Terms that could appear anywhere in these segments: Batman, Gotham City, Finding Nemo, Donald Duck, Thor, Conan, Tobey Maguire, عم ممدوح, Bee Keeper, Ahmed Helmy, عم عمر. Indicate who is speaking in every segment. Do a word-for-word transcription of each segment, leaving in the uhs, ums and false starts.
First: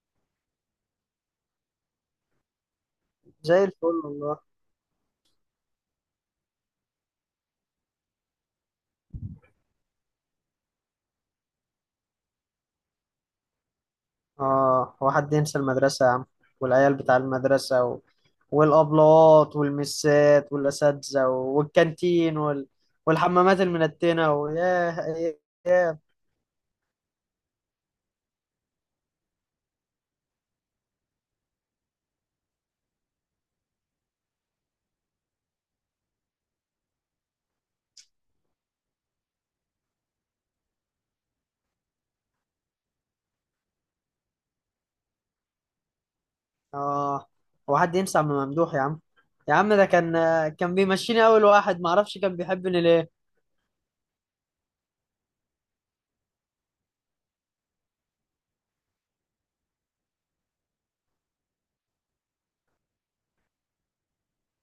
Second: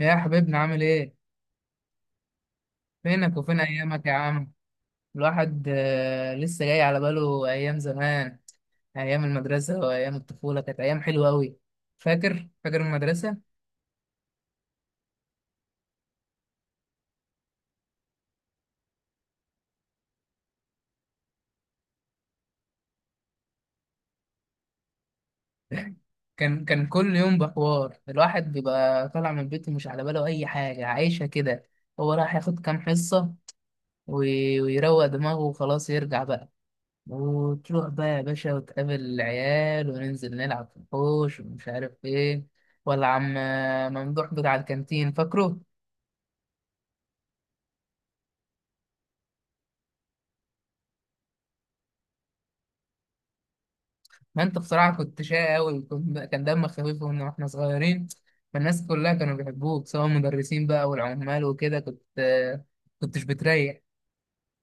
Speaker 1: يا حبيبنا عامل ايه؟ فينك وفين
Speaker 2: زي الفل
Speaker 1: ايامك يا
Speaker 2: والله.
Speaker 1: عم؟ الواحد آه، لسه جاي على باله ايام زمان. ايام المدرسة وايام الطفولة كانت ايام حلوة قوي. فاكر فاكر المدرسة؟
Speaker 2: اه هو حد ينسى المدرسة يا عم؟ والعيال بتاع المدرسة و... والأبلات والمسات والأساتذة والكانتين وال... والحمامات المنتنة، وياه أيام.
Speaker 1: كان كان كل يوم بحوار، الواحد بيبقى طالع من بيته مش على باله اي حاجة، عايشة كده. هو راح ياخد كام حصة وي- ويروق دماغه وخلاص يرجع بقى. وتروح بقى يا باشا وتقابل العيال وننزل نلعب في الحوش ومش عارف ايه. ولا عم ممدوح بتاع الكانتين فاكره؟
Speaker 2: اه هو حد ينسى عم ممدوح يا عم؟ يا عم ده كان كان بيمشيني أول واحد، معرفش كان بيحبني ليه.
Speaker 1: ما انت بصراحة كنت شقي أوي، كنت كان دمك خفيف، وإن واحنا صغيرين، فالناس كلها كانوا بيحبوك سواء المدرسين بقى والعمال وكده، كنت كنتش بتريح.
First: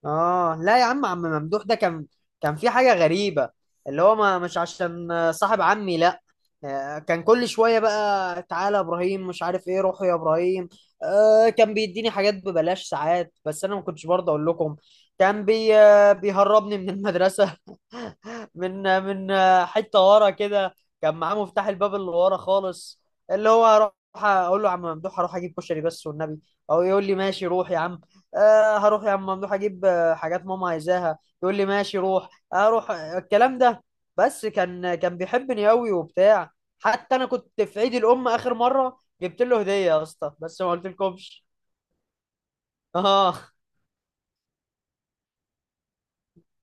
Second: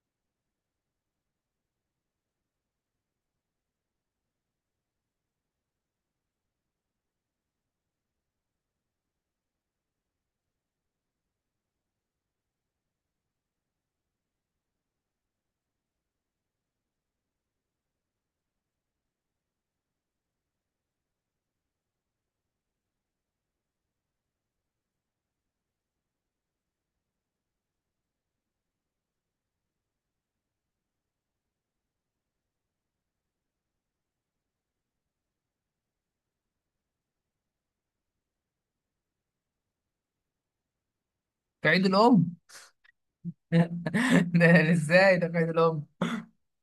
Speaker 2: اه، لا يا عم، عم ممدوح ده كان كان في حاجة غريبة. اللي هو ما مش عشان صاحب عمي، لا. آه، كان كل شوية بقى تعالى يا ابراهيم مش عارف ايه، روحوا يا ابراهيم. آه كان بيديني حاجات ببلاش ساعات، بس انا ما كنتش برضه اقول لكم. كان بي آه، بيهربني من المدرسة. من آه، من آه، حتة ورا كده. كان معاه مفتاح الباب اللي ورا خالص. اللي هو هروح اقول له يا عم ممدوح، هروح اجيب كشري بس والنبي، او يقول لي ماشي روح يا عم. آه هروح يا عم ممدوح اجيب حاجات ماما عايزاها، يقول لي ماشي روح، اروح الكلام ده. بس كان كان بيحبني قوي وبتاع. حتى انا كنت في عيد الام اخر مره جبت له هديه يا اسطى، بس ما قلتلكمش.
Speaker 1: في عيد الأم؟
Speaker 2: اه
Speaker 1: ده ازاي ده في عيد الأم؟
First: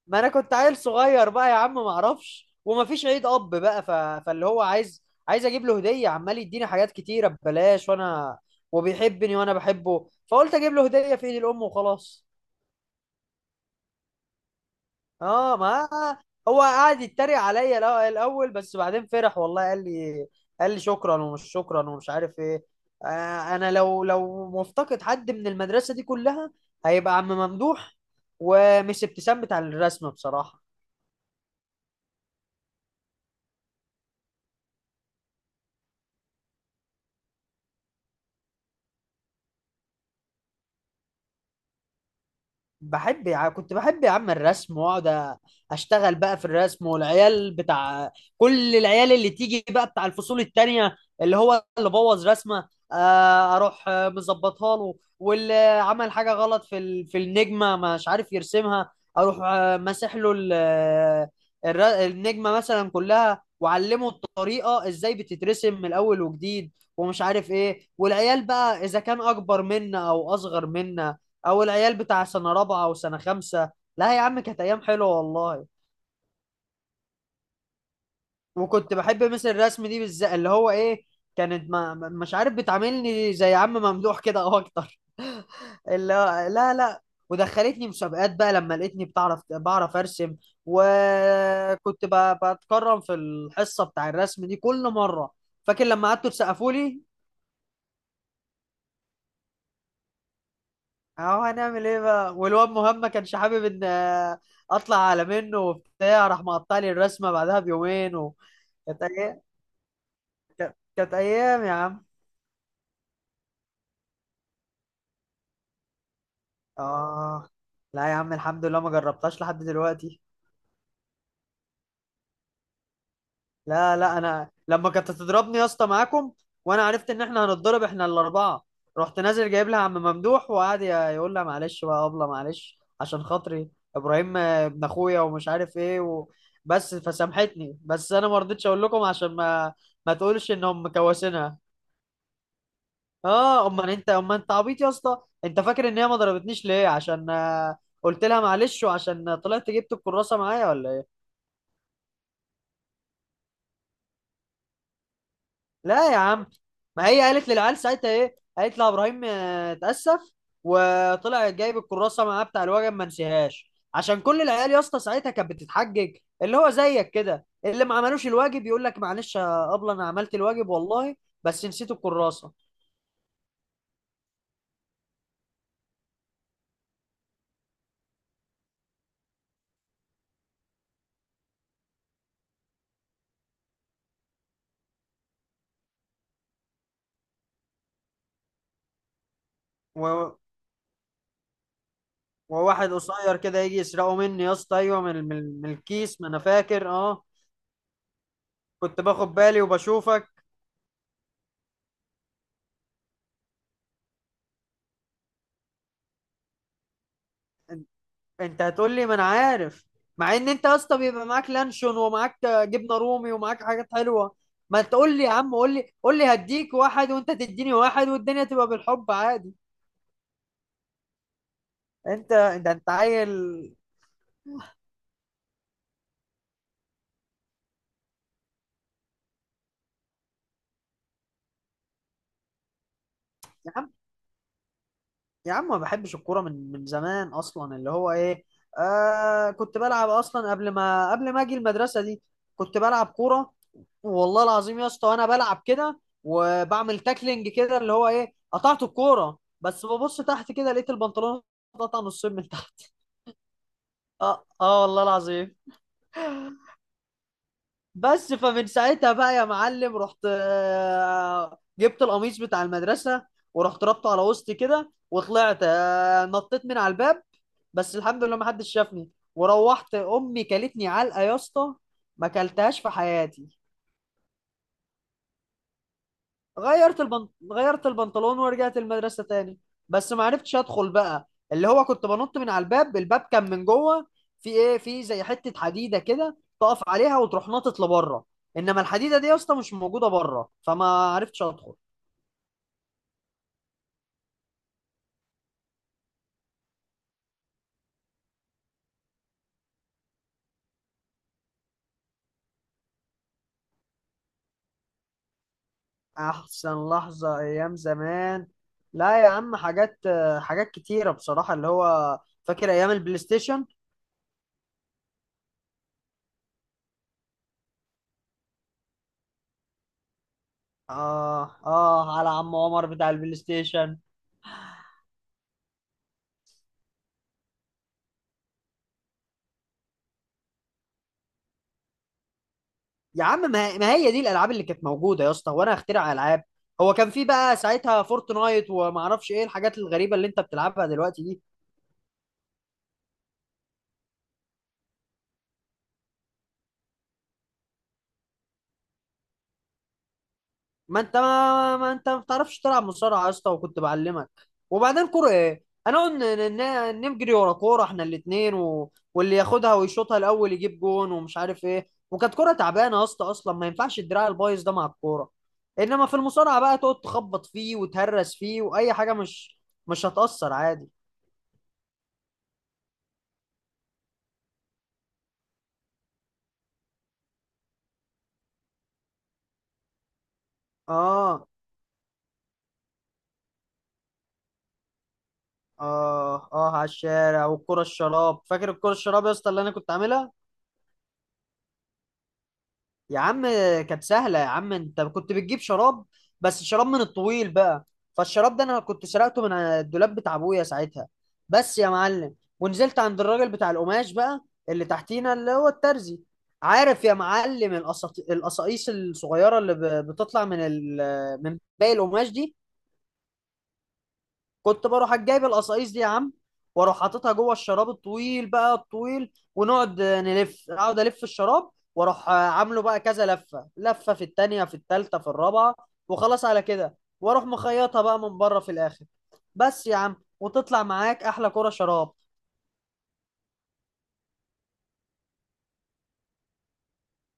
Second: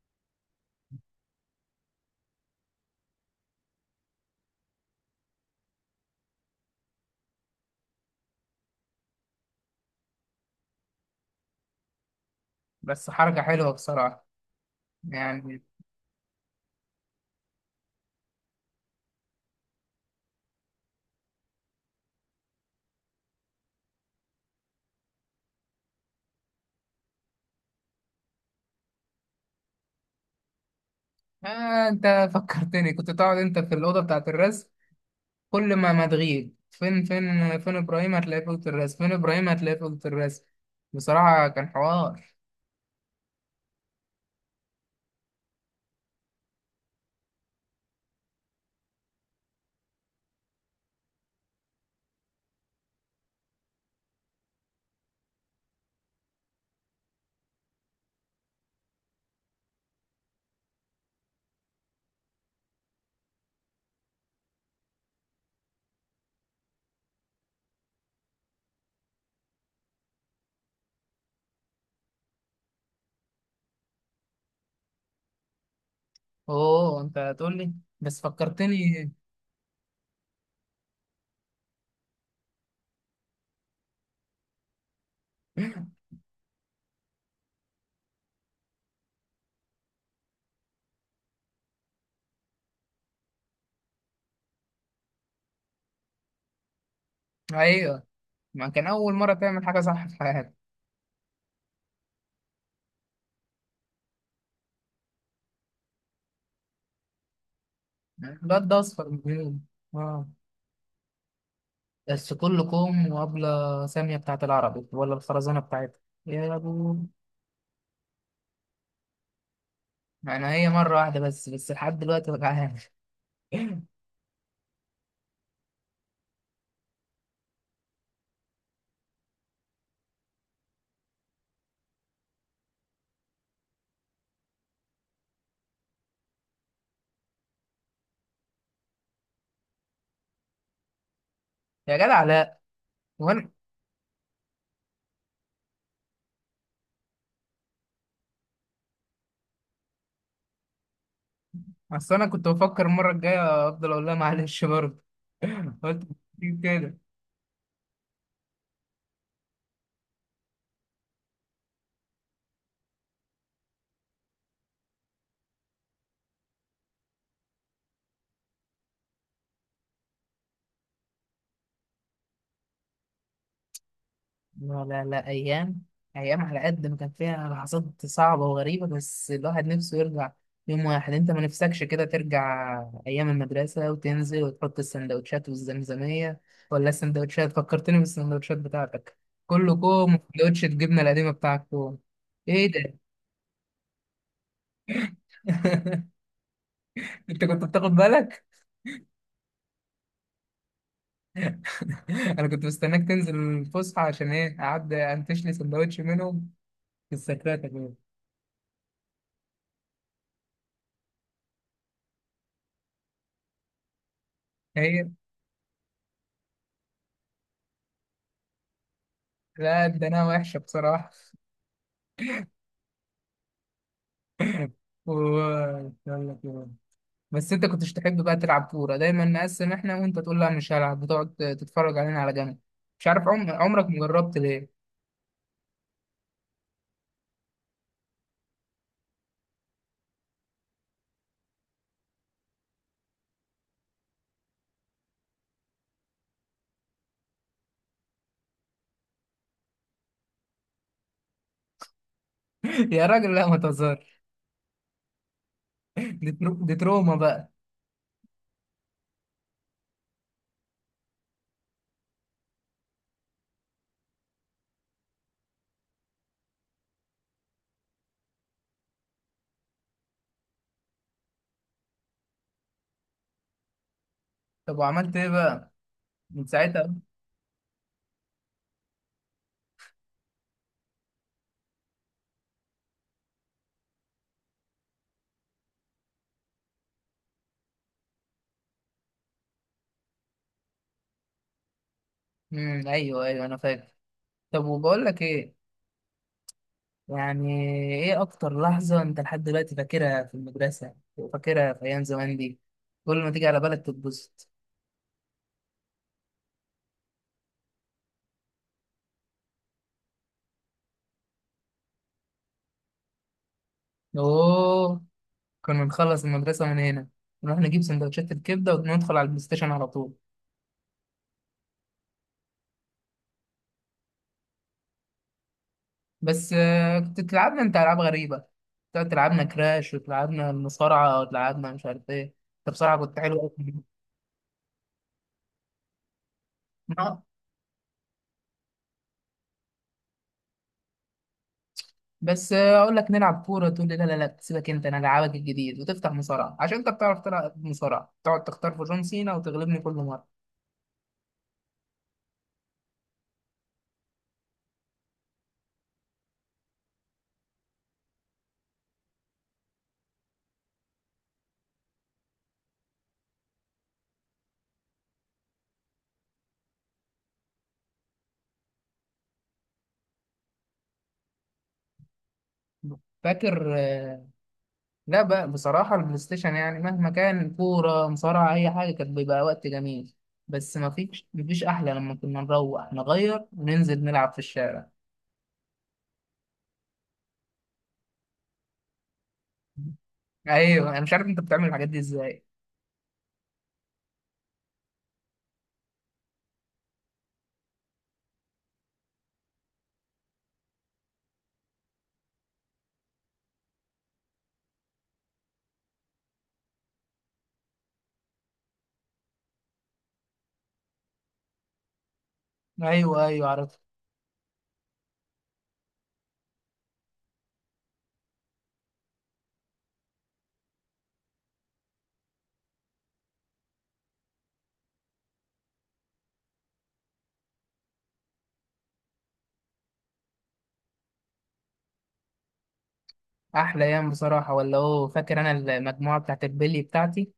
Speaker 2: ما انا كنت عيل صغير بقى يا عم، ما اعرفش، وما فيش عيد اب بقى، ف... فاللي هو عايز عايز اجيب له هديه، عمال يديني حاجات كتيره ببلاش، وانا وبيحبني وانا بحبه، فقلت اجيب له هديه في عيد الام وخلاص.
Speaker 1: بس حركة حلوة بصراحة،
Speaker 2: اه
Speaker 1: يعني.
Speaker 2: ما هو قعد يتريق عليا الأ- الاول، بس بعدين فرح والله. قال لي قال لي شكرا ومش شكرا ومش عارف ايه. آه، انا لو لو مفتقد حد من المدرسه دي كلها، هيبقى عم ممدوح، ومس ابتسام بتاع الرسم بصراحه.
Speaker 1: آه، انت فكرتني، كنت تقعد انت في الأوضة بتاعة الرسم، كل ما ما تغيب، فين فين فين إبراهيم؟ هتلاقيه في أوضة الرسم. فين إبراهيم؟ هتلاقيه في أوضة الرسم. بصراحة كان حوار.
Speaker 2: بحب يا ع- كنت بحب يا عم الرسم، واقعد أ- اشتغل بقى في الرسم، والعيال بتاع، كل العيال اللي تيجي بقى بتاع الفصول التانية، اللي هو اللي بوظ رسمة، آه، اروح آه، مظبطها له، واللي عمل حاجة غلط في ال- في النجمة مش عارف يرسمها، اروح آه، ماسح له ال- آه، الر- النجمة مثلا كلها، وعلمه الطريقة ازاي بتترسم من الاول وجديد ومش عارف ايه. والعيال بقى اذا كان اكبر منا او اصغر منا، او العيال بتاع سنه رابعه او سنه خمسه. لا يا عم كانت ايام حلوه والله.
Speaker 1: أوه انت هتقول لي، بس
Speaker 2: وكنت
Speaker 1: فكرتني.
Speaker 2: بحب مس الرسم دي بالذات، اللي هو ايه، كانت ما ما- مش عارف، بتعاملني زي عم ممدوح كده او اكتر. اللي هو لا، لا. ودخلتني مسابقات بقى لما لقيتني بتعرف بعرف ارسم. وكنت ب- بتكرم في الحصه بتاع الرسم دي كل مره. فاكر لما قعدتوا تسقفوا لي؟
Speaker 1: ايوه. ما كان اول مره تعمل حاجه صح في حياتك.
Speaker 2: اهو هنعمل ايه بقى، والواد مهم ما كانش حابب ان آه، اطلع على منه وبتاع، راح مقطع لي الرسمه بعدها بيومين.
Speaker 1: الواد ده
Speaker 2: كانت
Speaker 1: اصفر من
Speaker 2: ايام.
Speaker 1: اليوم. اه.
Speaker 2: كانت كانت ايام يا عم.
Speaker 1: بس كلكم وابله ساميه بتاعت العربي ولا الخرزانه بتاعتها يا ابو.
Speaker 2: اه، لا يا عم الحمد لله ما جربتهاش لحد دلوقتي.
Speaker 1: انا هي مره واحده بس بس لحد دلوقتي وجعان.
Speaker 2: لا لا، انا لما كانت تضربني يا اسطى معاكم، وانا عرفت ان احنا هنتضرب احنا الاربعه، رحت نازل جايب لها عم ممدوح، وقعد ي- يقول لها معلش بقى ابله، معلش عشان خاطري، ابراهيم آه، ابن اخويا ومش عارف ايه، و... بس فسامحتني، بس انا ما رضيتش اقول لكم عشان ما ما تقولش انهم مكوسينها.
Speaker 1: يا جدع لا. وانا
Speaker 2: اه امال انت، امال انت عبيط يا اسطى. انت فاكر ان هي ما ضربتنيش ليه؟ عشان آه، قلت لها معلش، وعشان آه، طلعت جبت الكراسه معايا ولا ايه.
Speaker 1: اصل انا كنت بفكر المره الجايه افضل اقول لها معلش برضه. قلت
Speaker 2: لا يا عم،
Speaker 1: كده.
Speaker 2: ما هي قالت للعيال ساعتها ايه، قالت لها ابراهيم آه، اتاسف، وطلع جايب الكراسه معاه بتاع الوجب ما نسيهاش. عشان كل العيال يا اسطى ساعتها كانت بتتحجج، اللي هو زيك كده، اللي ما عملوش الواجب يقول لك معلش يا ابله انا عملت الواجب والله، بس نسيت الكراسه.
Speaker 1: لا لا لا، أيام. أيام، على قد ما كان فيها لحظات صعبة وغريبة، بس الواحد نفسه يرجع. يوم واحد أنت ما نفسكش كده ترجع؟ أيام المدرسة، وتنزل وتحط السندوتشات والزمزمية. ولا السندوتشات، فكرتني بالسندوتشات بتاعتك. كله كوم
Speaker 2: و...
Speaker 1: وسندوتش الجبنة القديمة بتاعك كوم. إيه
Speaker 2: وواحد
Speaker 1: ده؟
Speaker 2: قصير كده يجي يسرقه مني يا اسطى، ايوه، من من من الكيس، ما انا فاكر. اه،
Speaker 1: أنت كنت بتاخد بالك؟
Speaker 2: كنت باخد بالي وبشوفك.
Speaker 1: أنا كنت مستناك تنزل الفسحة عشان إيه، أعدي أنتش لي سندوتش منهم. في السكرات يا جماعة.
Speaker 2: انت هتقول لي، ما انا عارف، مع ان انت يا اسطى بيبقى معاك لانشون، ومعاك جبنه رومي، ومعاك حاجات حلوه. ما
Speaker 1: هي،
Speaker 2: تقول لي يا عم، قول لي قول لي هديك واحد وانت تديني واحد، والدنيا تبقى بالحب عادي.
Speaker 1: لا ده أنا وحشة بصراحة.
Speaker 2: انت، انت انت عيل.
Speaker 1: ويلا كده. بس انت كنتش تحب بقى تلعب كورة، دايما نقسم احنا وانت تقول لا مش هلعب، بتقعد تتفرج علينا على جنب. مش عارف عم...
Speaker 2: يا
Speaker 1: عمرك
Speaker 2: عم،
Speaker 1: مجربت ليه.
Speaker 2: يا عم ما بحبش الكوره من من زمان اصلا. اللي هو ايه، آه، كنت بلعب اصلا قبل ما قبل ما اجي المدرسه دي. كنت بلعب كوره والله العظيم يا اسطى، وانا بلعب كده وبعمل تاكلينج كده، اللي هو ايه، قطعت الكوره، بس ببص تحت كده لقيت البنطلون اتقطع نصين من تحت.
Speaker 1: يا راجل لا ما تهزرش.
Speaker 2: اه اه، والله العظيم.
Speaker 1: دي, ترو... دي تروما بقى.
Speaker 2: بس فمن ساعتها بقى يا معلم، رحت آه، جبت القميص بتاع المدرسه، ورحت ربطه على وسطي كده، وطلعت آه، نطيت من على الباب. بس الحمد لله ما حدش شافني. وروحت امي كلتني علقه يا اسطى ما كلتهاش في حياتي.
Speaker 1: طب وعملت ايه بقى من ساعتها؟
Speaker 2: غيرت البنط... غيرت البنطلون ورجعت المدرسة تاني. بس ما عرفتش ادخل بقى، اللي هو كنت بنط من على الباب، الباب كان من جوه في ايه، في زي حتة حديدة كده تقف عليها وتروح ناطط لبره، انما الحديدة دي يا اسطى مش موجودة بره، فما عرفتش ادخل.
Speaker 1: امم ايوه ايوه انا فاكر. طب وبقول لك ايه، يعني، ايه اكتر لحظة انت لحد دلوقتي فاكرها في المدرسة وفاكرها في ايام زمان دي، كل ما تيجي على بالك تتبسط؟
Speaker 2: احسن لحظة ايام زمان؟ لا يا عم، حاجات، حاجات كتيرة بصراحة، اللي هو فاكر ايام البلاي ستيشن.
Speaker 1: اوه، كنا نخلص المدرسة من هنا، نروح نجيب سندوتشات الكبدة وندخل على البلاي ستيشن على طول.
Speaker 2: اه اه، على عم عمر بتاع البلاي ستيشن.
Speaker 1: بس آه، كنت تلعبنا انت ألعاب غريبة، كنت تلعبنا كراش وتلعبنا المصارعة وتلعبنا مش عارف ايه. انت بصراحة كنت
Speaker 2: يا
Speaker 1: حلو
Speaker 2: عم، ما
Speaker 1: أوي.
Speaker 2: ما هي دي الالعاب اللي كانت موجوده يا اسطى، وانا اخترع العاب. هو كان
Speaker 1: آه،
Speaker 2: في بقى ساعتها فورتنايت، وما اعرفش ايه الحاجات الغريبه اللي انت بتلعبها دلوقتي دي.
Speaker 1: بس آه، أقول لك نلعب كورة تقول لي لا لا لا سيبك أنت، أنا ألعبك الجديد، وتفتح مصارعة عشان أنت بتعرف تلعب مصارعة، تقعد تختار في جون سينا وتغلبني كل مرة.
Speaker 2: ما انت ما, ما انت ما بتعرفش تلعب مصارعه يا اسطى، وكنت بعلمك. وبعدين كوره ايه، انا نجري ورا كوره احنا الاثنين و... واللي ياخدها ويشوطها الاول يجيب جون ومش عارف ايه. وكانت كوره تعبانه يا اسطى اصلا، ما ينفعش الدراع البايظ ده مع الكوره. انما في المصارعه بقى تقعد تخبط فيه وتهرس فيه، واي حاجه مش مش هتاثر عادي.
Speaker 1: فاكر؟ لا بقى بصراحة، البلاي ستيشن يعني مهما كان كورة مصارعة أي حاجة كان بيبقى وقت جميل. بس ما فيش
Speaker 2: اه
Speaker 1: مفيش أحلى لما كنا نروح نغير وننزل نلعب في الشارع.
Speaker 2: اه اه، على الشارع والكرة الشراب. فاكر الكرة الشراب يا اسطى اللي انا كنت عاملها؟
Speaker 1: أيوه، أنا مش عارف أنت بتعمل الحاجات دي إزاي.
Speaker 2: يا عم كانت سهلة يا عم، انت كنت بتجيب شراب، بس شراب من الطويل بقى. فالشراب ده انا كنت سرقته من الدولاب بتاع ابويا ساعتها، بس يا معلم، ونزلت عند الراجل بتاع القماش بقى اللي تحتينا، اللي هو الترزي. عارف يا معلم القصاط- القصاقيص الصغيرة اللي ب- بتطلع من ال... من باقي القماش دي.
Speaker 1: أيوه أيوه عرفت.
Speaker 2: كنت بروح جايب القصايص دي يا عم، واروح حاططها جوه الشراب الطويل بقى، الطويل، ونقعد نلف، اقعد الف الشراب، واروح عامله بقى كذا لفه، لفه في التانيه، في التالته، في الرابعه، وخلاص على كده، واروح مخيطها بقى من بره في الاخر، بس يا عم، وتطلع معاك احلى كرة شراب.
Speaker 1: أحلى أيام بصراحة. ولا هو فاكر أنا المجموعة بتاعت البلي بتاعتي؟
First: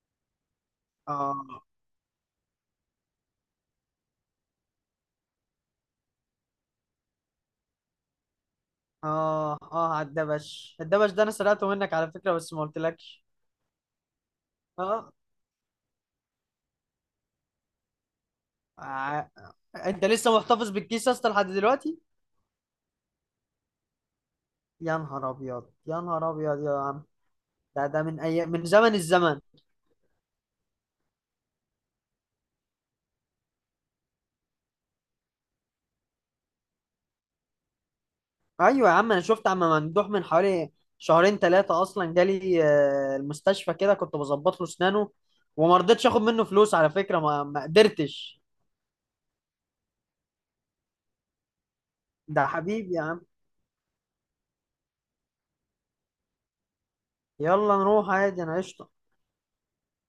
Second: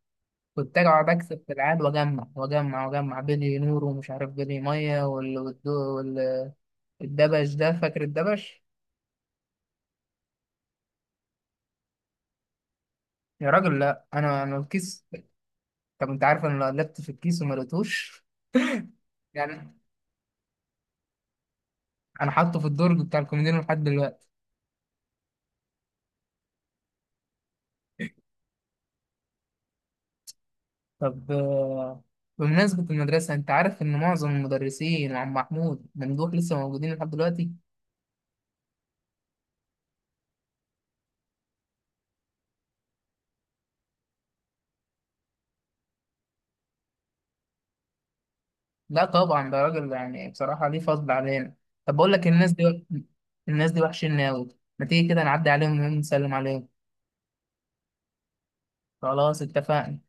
Speaker 1: كنت أجي أقعد
Speaker 2: اه
Speaker 1: أكسب في العاب وأجمع وأجمع وأجمع بلي نور ومش عارف بلي مية وال- والدو- وال- والدبش ده، فاكر الدبش؟
Speaker 2: اه اه، على الدبش. الدبش ده انا سرقته منك على فكره، بس ما قلتلكش.
Speaker 1: يا راجل لا، أنا أنا الكيس.
Speaker 2: اه،
Speaker 1: طب أنت عارف أنا لو قلبت في الكيس وما لقيتوش،
Speaker 2: ع-
Speaker 1: يعني.
Speaker 2: انت لسه محتفظ بالكيس يا اسطى لحد دلوقتي؟
Speaker 1: انا حاطه في الدرج بتاع الكوميديان لحد دلوقتي.
Speaker 2: يا نهار ابيض، يا نهار ابيض يا عم، ده ده من أي... من زمن الزمن.
Speaker 1: طب آه، بمناسبة المدرسة، انت عارف ان معظم المدرسين وعم محمود ممدوح لسه موجودين لحد دلوقتي؟
Speaker 2: ايوه يا عم، انا شفت عم ممدوح من حوالي شهرين ثلاثه اصلا، جالي آه، المستشفى كده، كنت بظبط له اسنانه، وما رضيتش اخد منه فلوس على فكره، ما, ما قدرتش.
Speaker 1: لا طبعا ده راجل يعني بصراحة ليه فضل علينا. طب بقول لك،
Speaker 2: ده
Speaker 1: الناس دي،
Speaker 2: حبيبي يا عم.
Speaker 1: الناس دي وحشين قوي، ما تيجي كده نعدي عليهم ونسلم عليهم.
Speaker 2: يلا نروح عادي انا قشطه.
Speaker 1: خلاص اتفقنا.